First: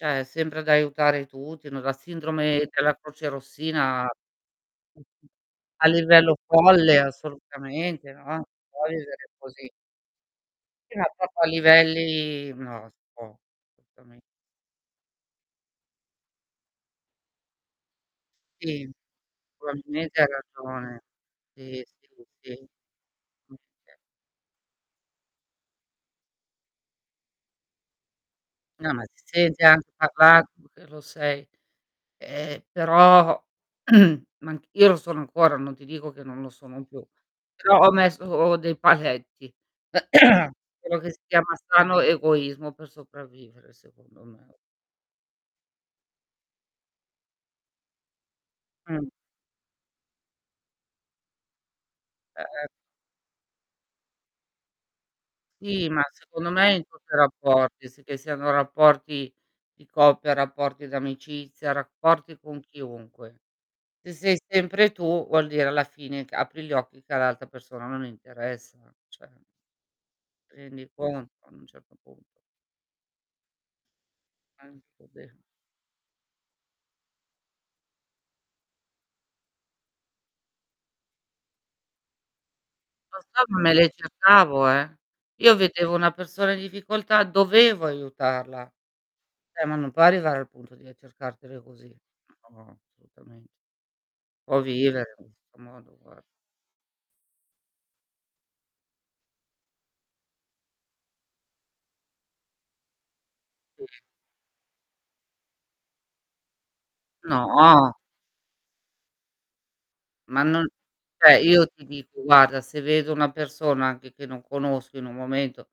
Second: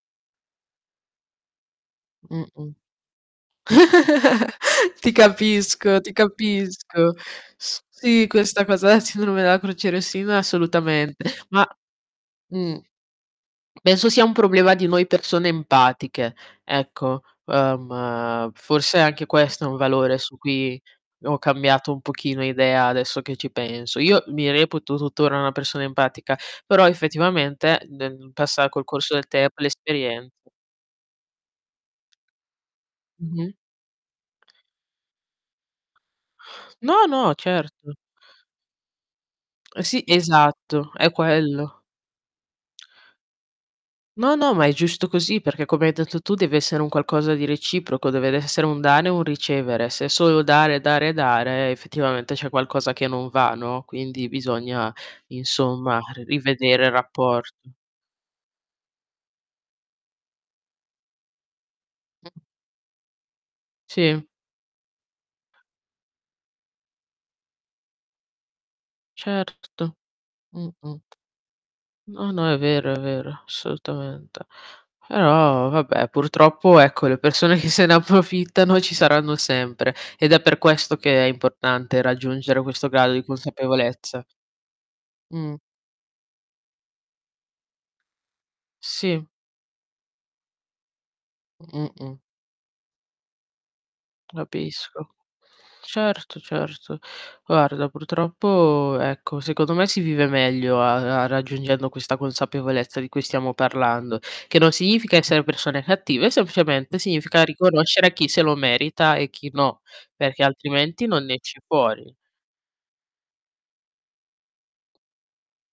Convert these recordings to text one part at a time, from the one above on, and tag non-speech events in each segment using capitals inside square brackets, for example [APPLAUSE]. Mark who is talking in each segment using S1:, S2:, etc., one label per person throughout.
S1: Cioè, è sempre ad aiutare tutti, no, la
S2: Mh,
S1: sindrome
S2: mh.
S1: della crocerossina mhmm,
S2: [CHUCKLES] Ti
S1: mhmm, a
S2: capisco, ti
S1: livello folle
S2: capisco. S
S1: assolutamente,
S2: sì,
S1: no.
S2: questa
S1: Può
S2: cosa da
S1: vivere
S2: sindrome della
S1: cosi.
S2: crocerossina
S1: Sì, no,
S2: assolutamente,
S1: proprio a
S2: ma
S1: livelli no,
S2: mh.
S1: non si può,
S2: Penso
S1: [UNINTELLIGIBLE]
S2: sia un problema di noi persone empatiche, ecco. Ehm,
S1: Sì.
S2: forse anche questo è un valore
S1: Probabilmente ha
S2: su cui
S1: ragione.
S2: ho
S1: Sì,
S2: cambiato un
S1: sì,
S2: pochino
S1: sì.
S2: idea adesso che ci
S1: Okay.
S2: penso. Io mi reputo tuttora una persona empatica, però effettivamente nel passa col
S1: No, ma
S2: corso del temp l'
S1: [UNINTELLIGIBLE]
S2: esperienze.
S1: uhm, lo sei. Ehm, però,
S2: Mh-mh.
S1: [CLEARS THROAT] ma anc io sono ancora, non ti dico che non lo sono
S2: No,
S1: più,
S2: no.
S1: però ho
S2: certo.
S1: messo dei paletti,
S2: Sì,
S1: [CLEARS THROAT]
S2: esatto.
S1: quello
S2: È
S1: che si chiama
S2: quello.
S1: sano egoismo per sopravvivere secondo
S2: No, no.
S1: me.
S2: Ma è giusto così perché come hai etto tu tu deve essere un qualcosa di reciproco, deve ve essere un
S1: Mh.
S2: dare e un ricevere. Se solo dare, dare, dare effettivamente c'è
S1: Eh.
S2: qualcosa che non va, no, quindi bisogna
S1: Sì,
S2: insomma
S1: ma
S2: ri
S1: secondo me
S2: rivedere
S1: in
S2: il
S1: tutti i
S2: rapporto.
S1: rapporti, s che siano rapporti di coppia, rapporti d'amicizia,
S2: Mh.
S1: rapporti con chiunque. Se
S2: Sì.
S1: sei sempre tu, vuol dire alla fine che apri gli occhi che all'altra persona non interessa, cioè
S2: Certo.
S1: Ti
S2: Mh,
S1: rendi
S2: mh.
S1: conto ad un certo
S2: No,
S1: punto.
S2: no, è vero, è vero, assolutamente.
S1: [UNINTELLIGIBLE]
S2: Però, vabbè, purtroppo ecco le persone che se ne approfittano ci saranno sempre ed è per questo che è importante raggiungere questo grado
S1: Lo
S2: di
S1: so, me le
S2: consapevolezza.
S1: cercavo eh.
S2: Mh.
S1: Io vedevo una persona in difficoltà, dovevo aiutarla.
S2: Sì.
S1: Eh, ma non può arrivare al punto di, eh, cercartele così.
S2: Mh-mh.
S1: No, assolutamen O vivere
S2: Rapisco.
S1: in questo modo, guar
S2: Certo, certo. Guarda, purtroppo ecco, secondo me si vive meglio a a raggiungendo questa consapevolezza di cui stiamo
S1: Mh.
S2: parlando, che non significa essere persone cattive, semplicemente significa
S1: No.
S2: riconoscere chi se lo merita e chi no,
S1: Ma
S2: perché
S1: non
S2: altrimenti non ne
S1: cioè,
S2: esce
S1: io ti
S2: fuori.
S1: dico, guarda, se vedo una persona anche che non conosco in un momento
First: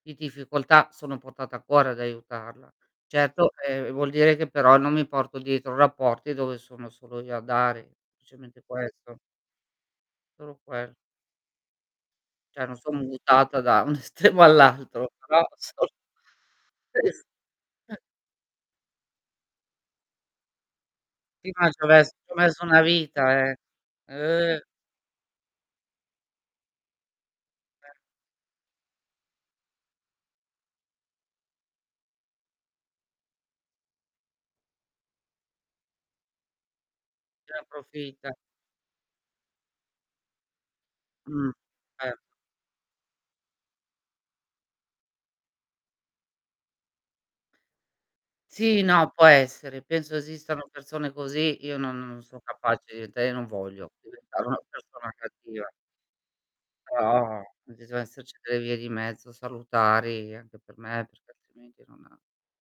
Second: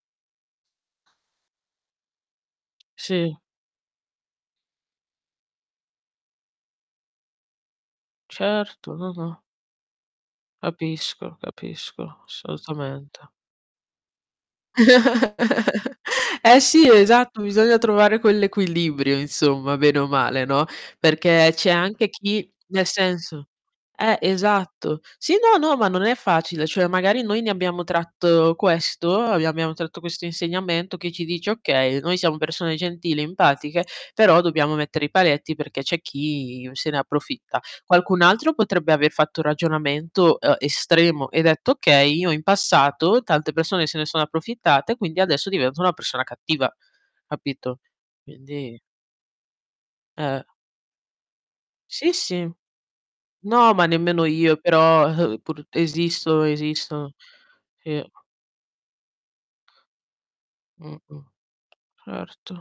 S1: di difficoltà sono portata a cuore ad aiutarla.
S2: Sì.
S1: Certo, ehm, vuol dire che però non mi porto dietro rapporti dove sono solo io a dare, semplicemente
S2: Certo,
S1: questo.
S2: ah-ah.
S1: Solo quel
S2: Capisco, capisco,
S1: Cioè, non son
S2: assolutamente.
S1: mutata da un estremo all'altro. Però, solo
S2: [CHUCKLES] Eh, sì,
S1: ques
S2: esatto. Bisogna
S1: eh.
S2: trovare quell'equilibrio insomma bene o male, no, perché
S1: Sì,
S2: c'è
S1: ma c'ho ves
S2: anche
S1: c'ho
S2: chi
S1: messo una
S2: nel
S1: vita
S2: senso
S1: eh.
S2: eh,
S1: Eh!
S2: esatto. Sì, no, no, ma non è facile. Cioè, magari noi ne abbiamo
S1: E
S2: tratto questo, abbi abbiamo tratto questo insegnamento che ci dice: "Okay, noi siamo persone gentili, empatiche, però dobbiamo mettere i paletti perché c'è chi se ne
S1: Ne
S2: approfitta." Qualcun
S1: approfitta.
S2: altro potrebbe aver fatto un ragionamento, uhm, estremo e
S1: Mh.
S2: detto: "Okay,
S1: Eh.
S2: io in passato tante persone se ne sono approfittate quindi adesso divento una persona cattiva." Capito? Quindi
S1: Sì, no, può essere. Penso
S2: Eh.
S1: esistano persone così, io no non
S2: Sì,
S1: non sono
S2: sì.
S1: capace di diventare e non
S2: No, ma
S1: voglio
S2: nemmeno
S1: diventare
S2: io
S1: una
S2: però,
S1: persona
S2: uhm, pur
S1: cattiva
S2: esistono, esistono.
S1: però, bis deve
S2: Sì.
S1: esserci delle vie di mezzo salutari anche per me,
S2: Mh-mh.
S1: perché altrimenti non
S2: Certo.